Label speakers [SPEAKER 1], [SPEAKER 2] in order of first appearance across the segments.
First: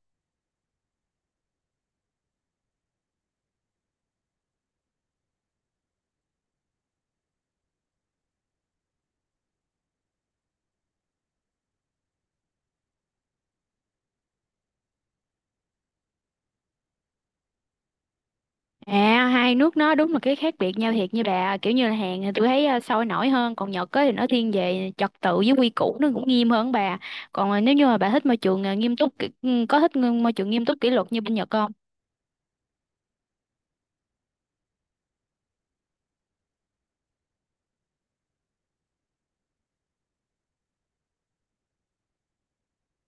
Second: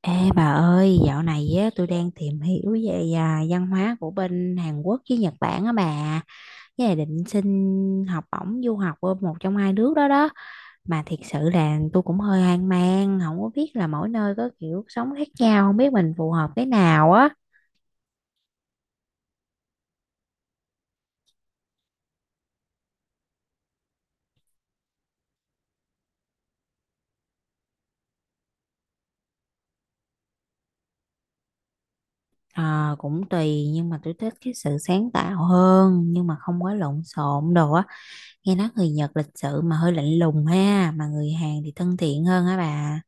[SPEAKER 1] Ê bà ơi, dạo này á, tôi đang tìm hiểu về văn hóa của bên Hàn Quốc với Nhật Bản á bà. Với lại định xin học bổng du học ở một trong hai nước đó đó. Mà thiệt sự là tôi cũng hơi hoang mang, không có biết là mỗi nơi có kiểu sống khác nhau, không biết mình phù hợp cái nào á.
[SPEAKER 2] À, hai nước nó đúng là cái khác biệt nhau thiệt như bà, kiểu như là Hàn thì tôi thấy sôi nổi hơn, còn Nhật á thì nó thiên về trật tự với quy củ, nó cũng nghiêm hơn bà. Còn nếu như mà bà thích môi trường nghiêm túc có thích môi trường nghiêm túc kỷ luật như bên Nhật không?
[SPEAKER 1] Ờ, cũng tùy nhưng mà tôi thích cái sự sáng tạo hơn nhưng mà không có lộn xộn đồ á. Nghe nói người Nhật lịch sự mà hơi lạnh lùng ha, mà người Hàn thì thân thiện hơn hả bà?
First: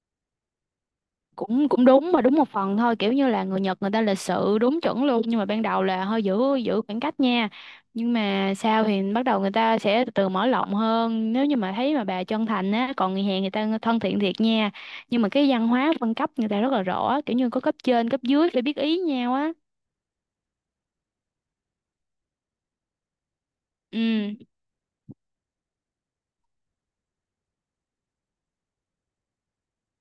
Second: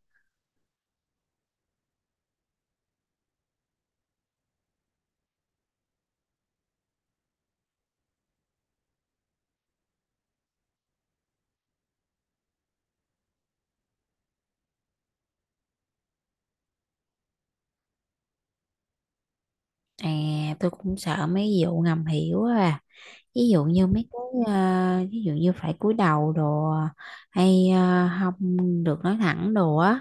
[SPEAKER 2] Cũng cũng đúng mà đúng một phần thôi, kiểu như là người Nhật người ta lịch sự đúng chuẩn luôn, nhưng mà ban đầu là hơi giữ giữ khoảng cách nha. Nhưng mà sau thì bắt đầu người ta sẽ từ từ mở rộng hơn nếu như mà thấy mà bà chân thành á. Còn người Hàn người ta thân thiện thiệt nha, nhưng mà cái văn hóa phân cấp người ta rất là rõ, kiểu như có cấp trên cấp dưới phải biết ý nhau á.
[SPEAKER 1] À, tôi cũng sợ mấy vụ ngầm hiểu à. Ví dụ như mấy
[SPEAKER 2] Ừ.
[SPEAKER 1] cái ví dụ như phải cúi đầu đồ, hay không được nói thẳng đồ á.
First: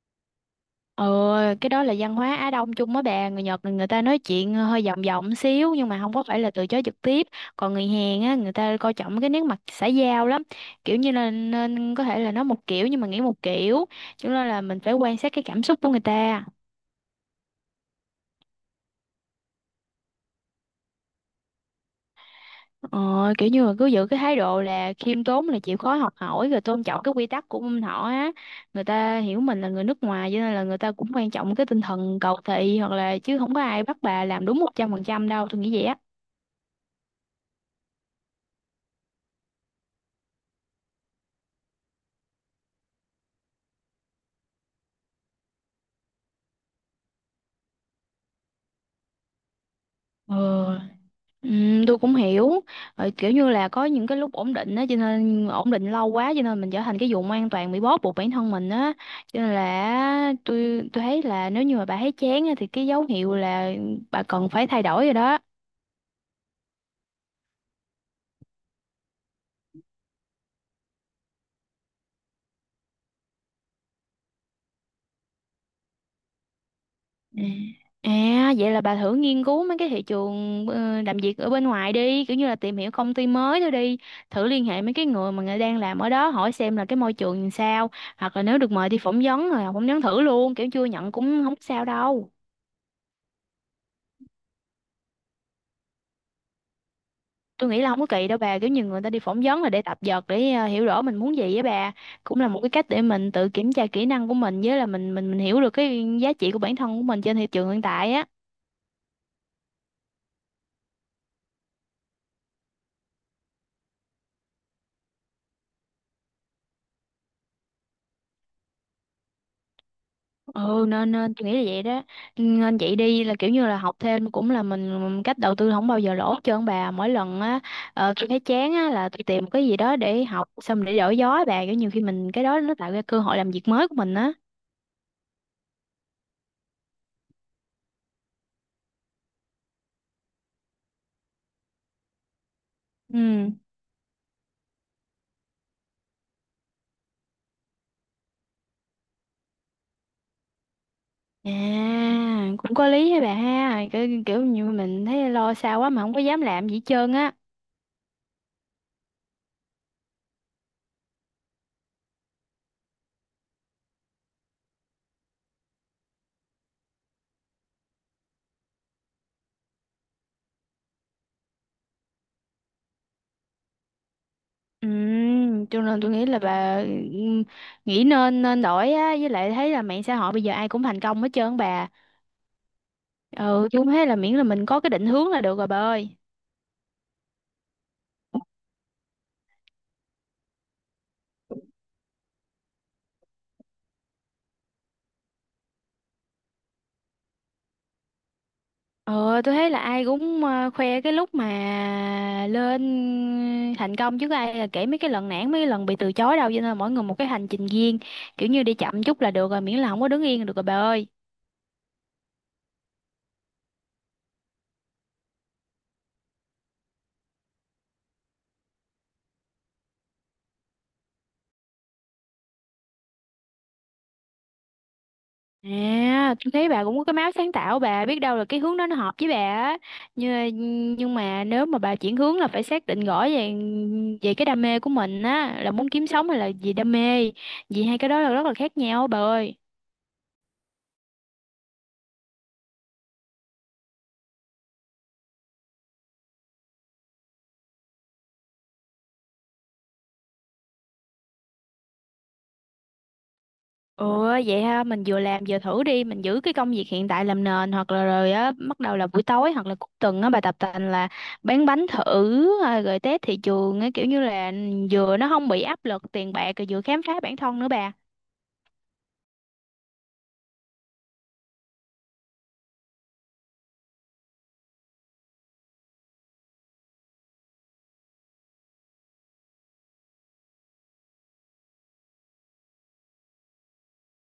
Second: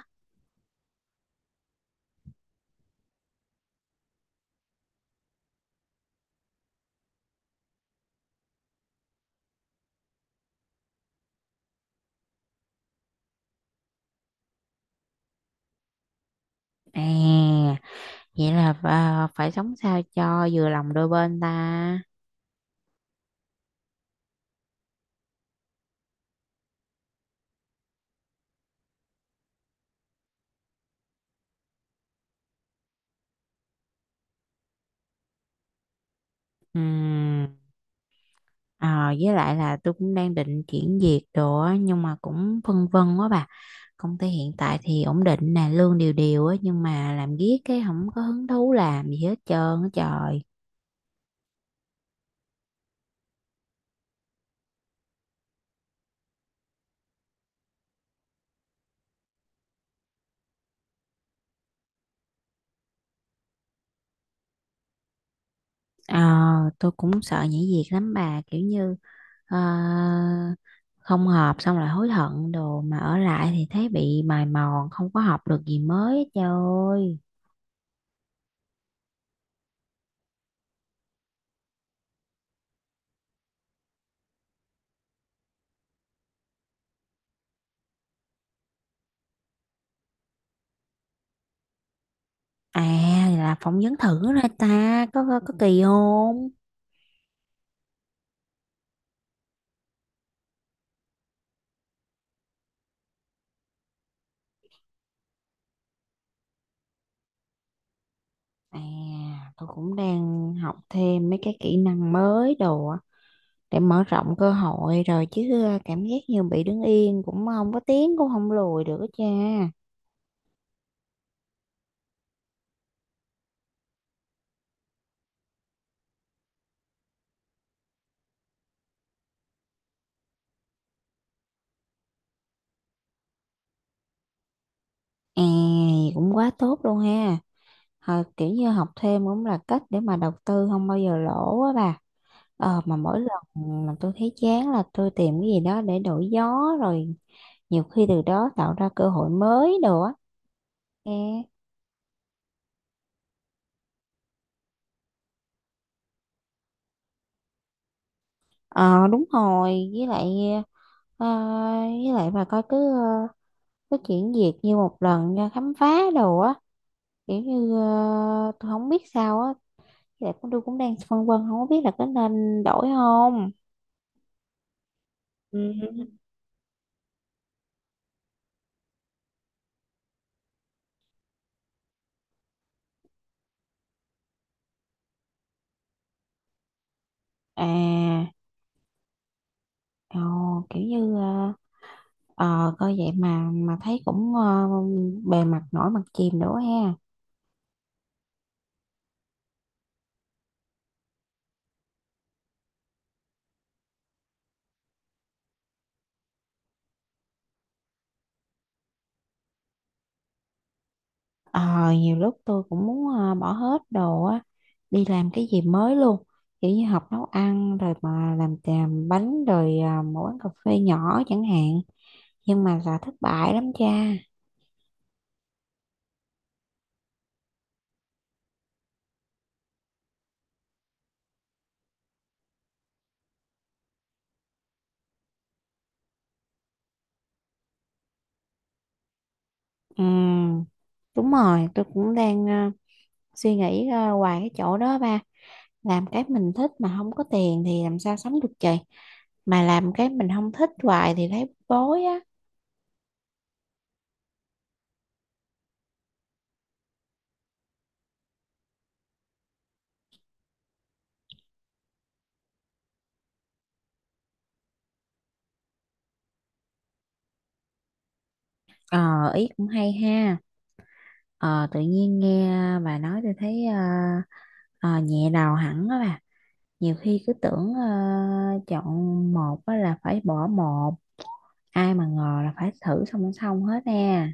[SPEAKER 2] Ờ, cái đó là văn hóa Á Đông chung á bà, người Nhật là người ta nói chuyện hơi vòng vòng xíu nhưng mà không có phải là từ chối trực tiếp. Còn người Hàn á người ta coi trọng cái nét mặt xã giao lắm, kiểu như là nên có thể là nói một kiểu nhưng mà nghĩ một kiểu, cho nên là mình phải quan sát cái cảm xúc của người ta.
[SPEAKER 1] À, vậy là phải sống sao cho vừa lòng đôi bên ta.
[SPEAKER 2] Ờ, kiểu như là cứ giữ cái thái độ là khiêm tốn, là chịu khó học hỏi rồi tôn trọng cái quy tắc của bên họ á. Người ta hiểu mình là người nước ngoài, cho nên là người ta cũng quan trọng cái tinh thần cầu thị, hoặc là chứ không có ai bắt bà làm đúng 100% đâu, tôi nghĩ vậy á.
[SPEAKER 1] Ừm. Ờ, với lại là tôi cũng đang định chuyển việc đồ á, nhưng mà cũng phân vân quá bà. Công ty hiện tại thì ổn định nè, lương đều đều á, nhưng mà làm riết cái không có hứng thú làm gì hết trơn á trời.
[SPEAKER 2] Ờ. Ừ, tôi cũng hiểu. Ờ, kiểu như là có những cái lúc ổn định á, cho nên ổn định lâu quá cho nên mình trở thành cái vùng an toàn, bị bó buộc bản thân mình á, cho nên là tôi thấy là nếu như mà bà thấy chán á, thì cái dấu hiệu là bà cần phải thay đổi rồi đó.
[SPEAKER 1] Ờ, tôi cũng sợ nhảy việc lắm bà, kiểu như ờ, không hợp xong lại hối hận đồ, mà ở lại thì thấy bị mài mòn không có học được gì mới hết trời ơi.
[SPEAKER 2] Ừ. À vậy là bà thử nghiên cứu mấy cái thị trường làm việc ở bên ngoài đi, kiểu như là tìm hiểu công ty mới thôi đi, thử liên hệ mấy cái người mà người đang làm ở đó hỏi xem là cái môi trường làm sao, hoặc là nếu được mời đi phỏng vấn rồi phỏng vấn thử luôn, kiểu chưa nhận cũng không sao đâu.
[SPEAKER 1] À, là phỏng vấn thử ra ta có kỳ không?
[SPEAKER 2] Tôi nghĩ là không có kỳ đâu bà, kiểu như người ta đi phỏng vấn là để tập dượt, để hiểu rõ mình muốn gì á bà. Cũng là một cái cách để mình tự kiểm tra kỹ năng của mình, với là mình hiểu được cái giá trị của bản thân của mình trên thị trường hiện tại á.
[SPEAKER 1] À, tôi cũng đang học thêm mấy cái kỹ năng mới đồ á, để mở rộng cơ hội rồi chứ ờ, cảm giác như bị đứng yên cũng không có tiến cũng không lùi được á cha.
[SPEAKER 2] Ừ nên nên tôi nghĩ là vậy đó, nên chị đi là kiểu như là học thêm cũng là mình cách đầu tư không bao giờ lỗ hết trơn bà. Mỗi lần á tôi thấy chán á là tôi tìm một cái gì đó để học, xong để đổi gió á bà, kiểu nhiều khi mình cái đó nó tạo ra cơ hội làm việc mới của mình á.
[SPEAKER 1] À, cũng quá tốt luôn ha. Ờ, kiểu như học thêm cũng là cách để mà đầu tư không bao giờ lỗ á bà. Ờ, mà mỗi lần
[SPEAKER 2] Ừ.
[SPEAKER 1] mà tôi thấy chán là tôi tìm cái gì đó để đổi gió, rồi nhiều khi từ đó tạo ra cơ hội mới đồ á nghe.
[SPEAKER 2] À, cũng có lý hả bà ha, kiểu, kiểu như mình thấy lo xa quá mà không có dám làm gì hết trơn á.
[SPEAKER 1] Ờ đúng rồi, với lại ờ, với lại bà coi, cứ cứ chuyển việc như một lần ra khám phá đồ á, kiểu như ờ, tôi không biết sao á. Với lại cũng tôi cũng đang phân vân không có biết là có nên đổi không.
[SPEAKER 2] Ừ,
[SPEAKER 1] Ừ.
[SPEAKER 2] cho nên tôi nghĩ là bà ừm, nghĩ nên nên đổi á, với lại thấy là mạng xã hội bây giờ ai cũng thành công hết trơn bà. Ừ, tôi cũng thấy là miễn là mình có cái định hướng là được rồi bà ơi.
[SPEAKER 1] À. Ồ, kiểu như coi vậy mà thấy cũng ờ, bề mặt nổi mặt chìm nữa ha.
[SPEAKER 2] Ừ, tôi thấy là ai cũng khoe cái lúc mà lên thành công, chứ có ai là kể mấy cái lần nản, mấy cái lần bị từ chối đâu, cho nên là mỗi người một cái hành trình riêng, kiểu như đi chậm chút là được rồi, miễn là không có đứng yên là được rồi bà ơi.
[SPEAKER 1] Ờ, nhiều lúc tôi cũng muốn bỏ hết đồ á, đi làm cái gì mới luôn, kiểu như học nấu ăn rồi mà làm bánh rồi ờ, một quán cà phê nhỏ chẳng hạn, nhưng mà là thất bại lắm cha.
[SPEAKER 2] À, tôi thấy bà cũng có cái máu sáng tạo, bà biết đâu là cái hướng đó nó hợp với bà á. Nhưng mà nếu mà bà chuyển hướng là phải xác định rõ về về cái đam mê của mình á, là muốn kiếm sống hay là vì đam mê. Vì hai cái đó là rất là khác nhau bà ơi.
[SPEAKER 1] Ừm, đúng rồi, tôi cũng đang ờ, suy nghĩ ờ, hoài cái chỗ đó ba. Làm cái mình thích mà không có tiền thì làm sao sống được trời, mà làm cái mình không thích hoài thì thấy bối á.
[SPEAKER 2] Ừ vậy ha, mình vừa làm vừa thử đi, mình giữ cái công việc hiện tại làm nền, hoặc là rồi á bắt đầu là buổi tối hoặc là cuối tuần á bà, tập tành là bán bánh thử à, rồi test thị trường á, kiểu như là vừa nó không bị áp lực tiền bạc rồi vừa khám phá bản thân nữa bà.
[SPEAKER 1] Ờ, ý cũng hay ha. Ờ, tự nhiên nghe bà nói tôi thấy ờ, nhẹ đầu hẳn á bà. Nhiều khi cứ tưởng ờ, chọn một á là phải bỏ một. Ai mà ngờ là phải thử song song hết nè.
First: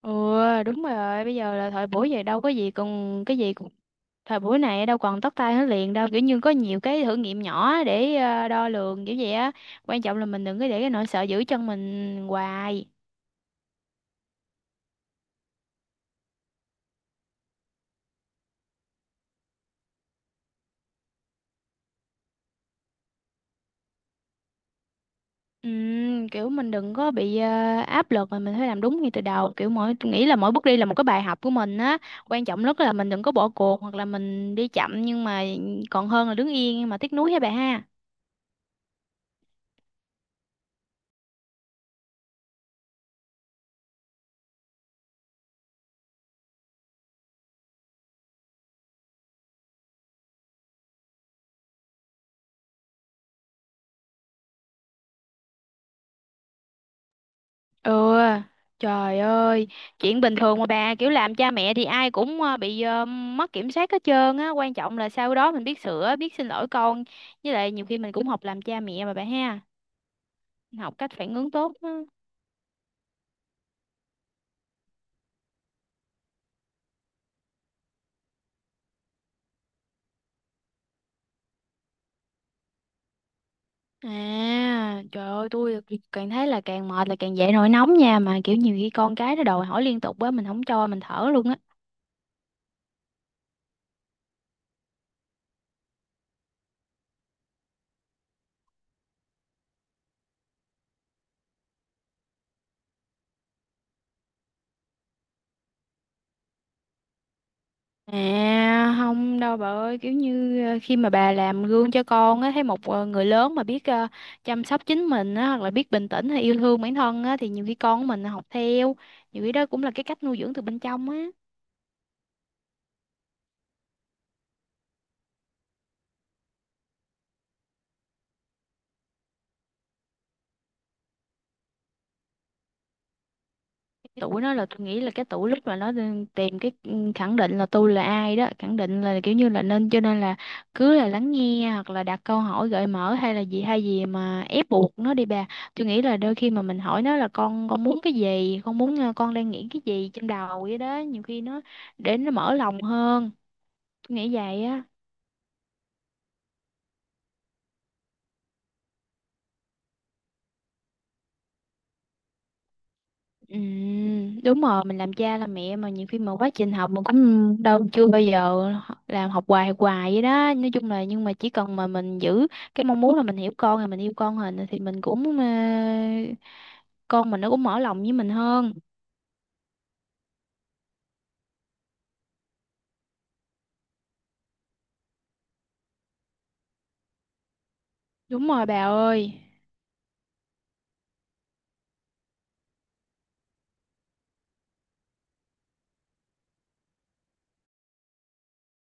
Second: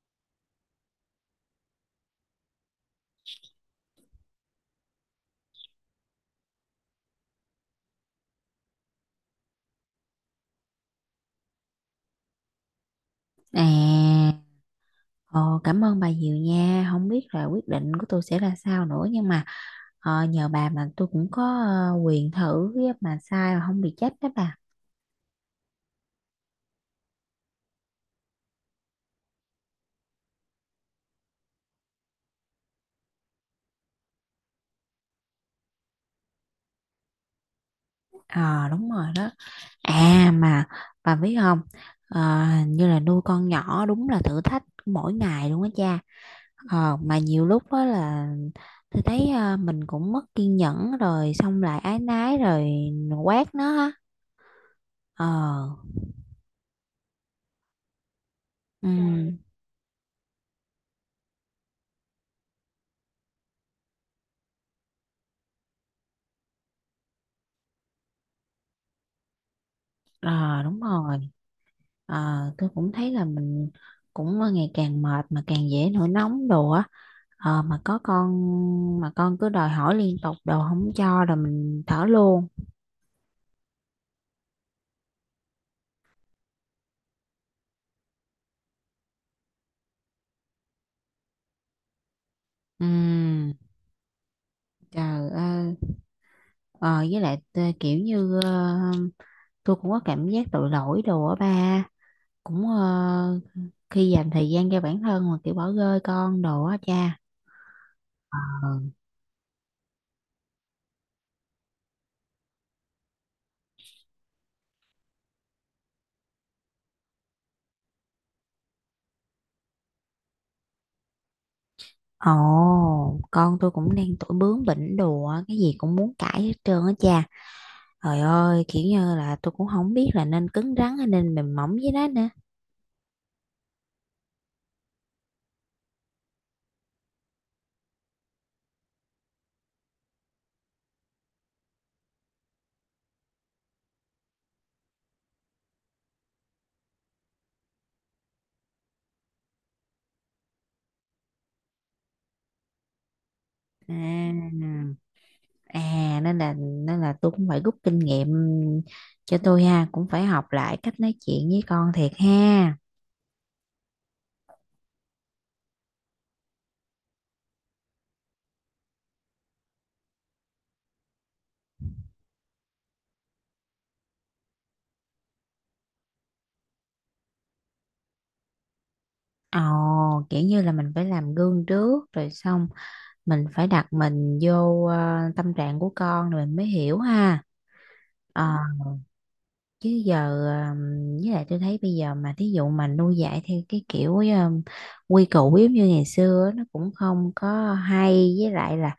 [SPEAKER 2] Ừ đúng rồi, bây giờ là thời buổi vậy đâu có gì, còn cái gì cũng thời buổi này đâu còn tóc tai hết liền đâu, kiểu như có nhiều cái thử nghiệm nhỏ để đo lường kiểu vậy á, quan trọng là mình đừng có để cái nỗi sợ giữ chân mình hoài.
[SPEAKER 1] À, ờ, cảm ơn bà nhiều nha. Không biết là quyết định của tôi sẽ là sao nữa nhưng mà ờ, nhờ bà mà tôi cũng có quyền thử á, mà sai mà không bị chết đó bà.
[SPEAKER 2] Kiểu mình đừng có bị áp lực mà mình phải làm đúng ngay từ đầu, kiểu mỗi tôi nghĩ là mỗi bước đi là một cái bài học của mình á, quan trọng nhất là mình đừng có bỏ cuộc, hoặc là mình đi chậm nhưng mà còn hơn là đứng yên mà tiếc nuối, hả bà ha.
[SPEAKER 1] Ờ đúng rồi đó. À mà bà biết không? Ờ, hình như là nuôi con nhỏ đúng là thử thách mỗi ngày luôn á cha. Ờ mà nhiều lúc đó là tôi thấy mình cũng mất kiên nhẫn rồi xong lại ái nái rồi quát nó ha. Ờ,
[SPEAKER 2] Ừ, trời
[SPEAKER 1] ừ,
[SPEAKER 2] ơi, chuyện bình thường mà bà, kiểu làm cha mẹ thì ai cũng bị mất kiểm soát hết trơn á, quan trọng là sau đó mình biết sửa, biết xin lỗi con, với lại nhiều khi mình cũng học làm cha mẹ mà bà ha,
[SPEAKER 1] ờ đúng
[SPEAKER 2] học cách
[SPEAKER 1] rồi.
[SPEAKER 2] phản ứng tốt á.
[SPEAKER 1] Ờ tôi cũng thấy là mình cũng ngày càng mệt mà càng dễ nổi nóng đồ á, ờ mà có con mà con cứ đòi hỏi liên tục đồ không cho rồi mình thở luôn.
[SPEAKER 2] À, trời ơi, tôi càng thấy là càng mệt là càng dậy nổi nóng nha, mà kiểu nhiều khi con cái nó đòi hỏi liên tục á, mình không cho, mình thở luôn á.
[SPEAKER 1] Ừm, trời ơi, ờ, với lại kiểu như ờ, tôi cũng có cảm giác tội lỗi đồ á ba, cũng ờ, khi dành thời gian cho bản thân mà kiểu bỏ rơi con đồ á cha. Ờ.
[SPEAKER 2] À không đâu bà ơi, kiểu như khi mà bà làm gương cho con á, thấy một người lớn mà biết chăm sóc chính mình á, hoặc là biết bình tĩnh hay yêu thương bản thân á, thì nhiều khi con của mình học theo, nhiều khi đó cũng là cái cách nuôi dưỡng từ bên trong á.
[SPEAKER 1] Ồ, con tôi cũng đang tuổi bướng bỉnh đồ á, cái gì cũng muốn cãi hết trơn á cha. Trời ơi, kiểu như là tôi cũng không biết là nên cứng rắn hay nên mềm mỏng với nó nữa.
[SPEAKER 2] Tuổi nó là tôi nghĩ là cái tuổi lúc mà nó đang tìm cái khẳng định là tôi là ai đó, khẳng định là kiểu như là nên cho nên là cứ là lắng nghe, hoặc là đặt câu hỏi gợi mở, hay là gì hay gì mà ép buộc nó đi bà. Tôi nghĩ là đôi khi mà mình hỏi nó là con muốn cái gì, con muốn con đang nghĩ cái gì trong đầu vậy đó, nhiều khi nó để nó mở lòng hơn, tôi
[SPEAKER 1] À.
[SPEAKER 2] nghĩ vậy á.
[SPEAKER 1] À nên là tôi cũng phải rút kinh nghiệm cho tôi ha, cũng phải học lại cách nói chuyện với con thiệt ha.
[SPEAKER 2] Ừ, đúng rồi, mình làm cha làm mẹ mà nhiều khi mà quá trình học mình cũng đâu chưa bao giờ làm, học hoài hoài vậy đó nói chung là, nhưng mà chỉ cần mà mình giữ cái mong muốn là mình hiểu con rồi mình yêu con rồi thì mình cũng con mình nó cũng mở lòng với mình hơn.
[SPEAKER 1] Ồ, kiểu như là mình phải làm gương trước rồi xong mình phải đặt mình vô ờ, tâm trạng của con rồi mình mới hiểu ha. Ờ,
[SPEAKER 2] Đúng rồi bà ơi.
[SPEAKER 1] chứ giờ với lại tôi thấy bây giờ mà thí dụ mà nuôi dạy theo cái kiểu quy củ giống như ngày xưa á, nó cũng không có hay, với lại là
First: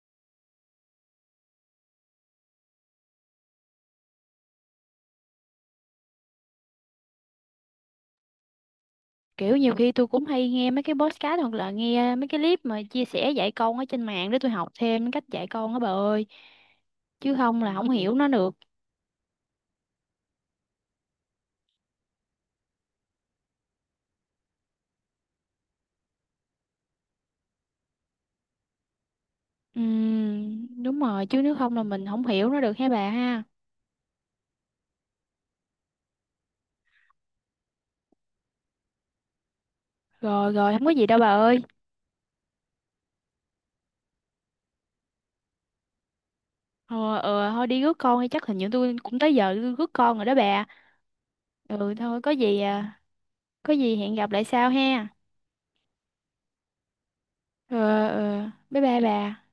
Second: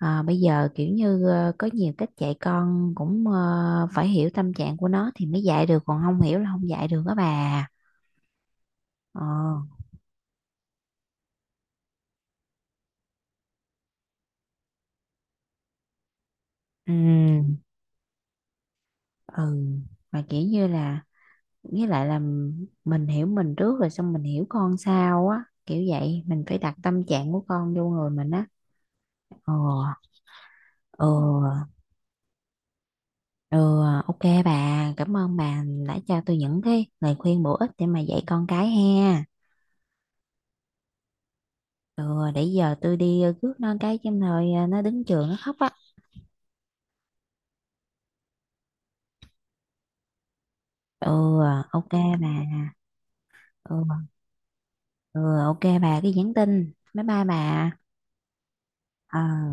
[SPEAKER 1] ờ, bây giờ kiểu như ờ, có nhiều cách dạy con, cũng ờ, phải hiểu tâm trạng của nó thì mới dạy được, còn không hiểu là không dạy được đó bà. Ờ,
[SPEAKER 2] Kiểu nhiều khi tôi cũng hay nghe mấy cái podcast, hoặc là nghe mấy cái clip mà chia sẻ dạy con ở trên mạng để tôi học thêm cách dạy con á bà ơi, chứ
[SPEAKER 1] ừ.
[SPEAKER 2] không là không hiểu nó được.
[SPEAKER 1] Ừ, mà kiểu như là với lại là mình hiểu mình trước rồi xong mình hiểu con sau á, kiểu vậy mình phải đặt tâm trạng của con vô người mình á. Ờ,
[SPEAKER 2] Ừ, đúng
[SPEAKER 1] ờ,
[SPEAKER 2] rồi, chứ nếu không là mình không hiểu nó được hả bà ha.
[SPEAKER 1] ừ, ok bà, cảm ơn bà đã cho tôi những cái lời khuyên bổ ích để mà dạy con cái ha.
[SPEAKER 2] Rồi rồi, không có gì đâu bà ơi.
[SPEAKER 1] Ừ, để giờ tôi đi rước nó cái chứ rồi ờ, nó đứng trường nó khóc á.
[SPEAKER 2] Ờ ờ thôi đi rước con đi, chắc hình như tôi cũng tới giờ tôi rước con rồi đó bà.
[SPEAKER 1] Ừ, ok
[SPEAKER 2] Ừ
[SPEAKER 1] bà.
[SPEAKER 2] thôi có gì à, có gì
[SPEAKER 1] Ừ,
[SPEAKER 2] hẹn gặp lại sau ha.
[SPEAKER 1] ừ, ok bà cái nhắn tin. Bye bye bà.
[SPEAKER 2] Ờ ờ bye bye
[SPEAKER 1] Ờ.
[SPEAKER 2] bà.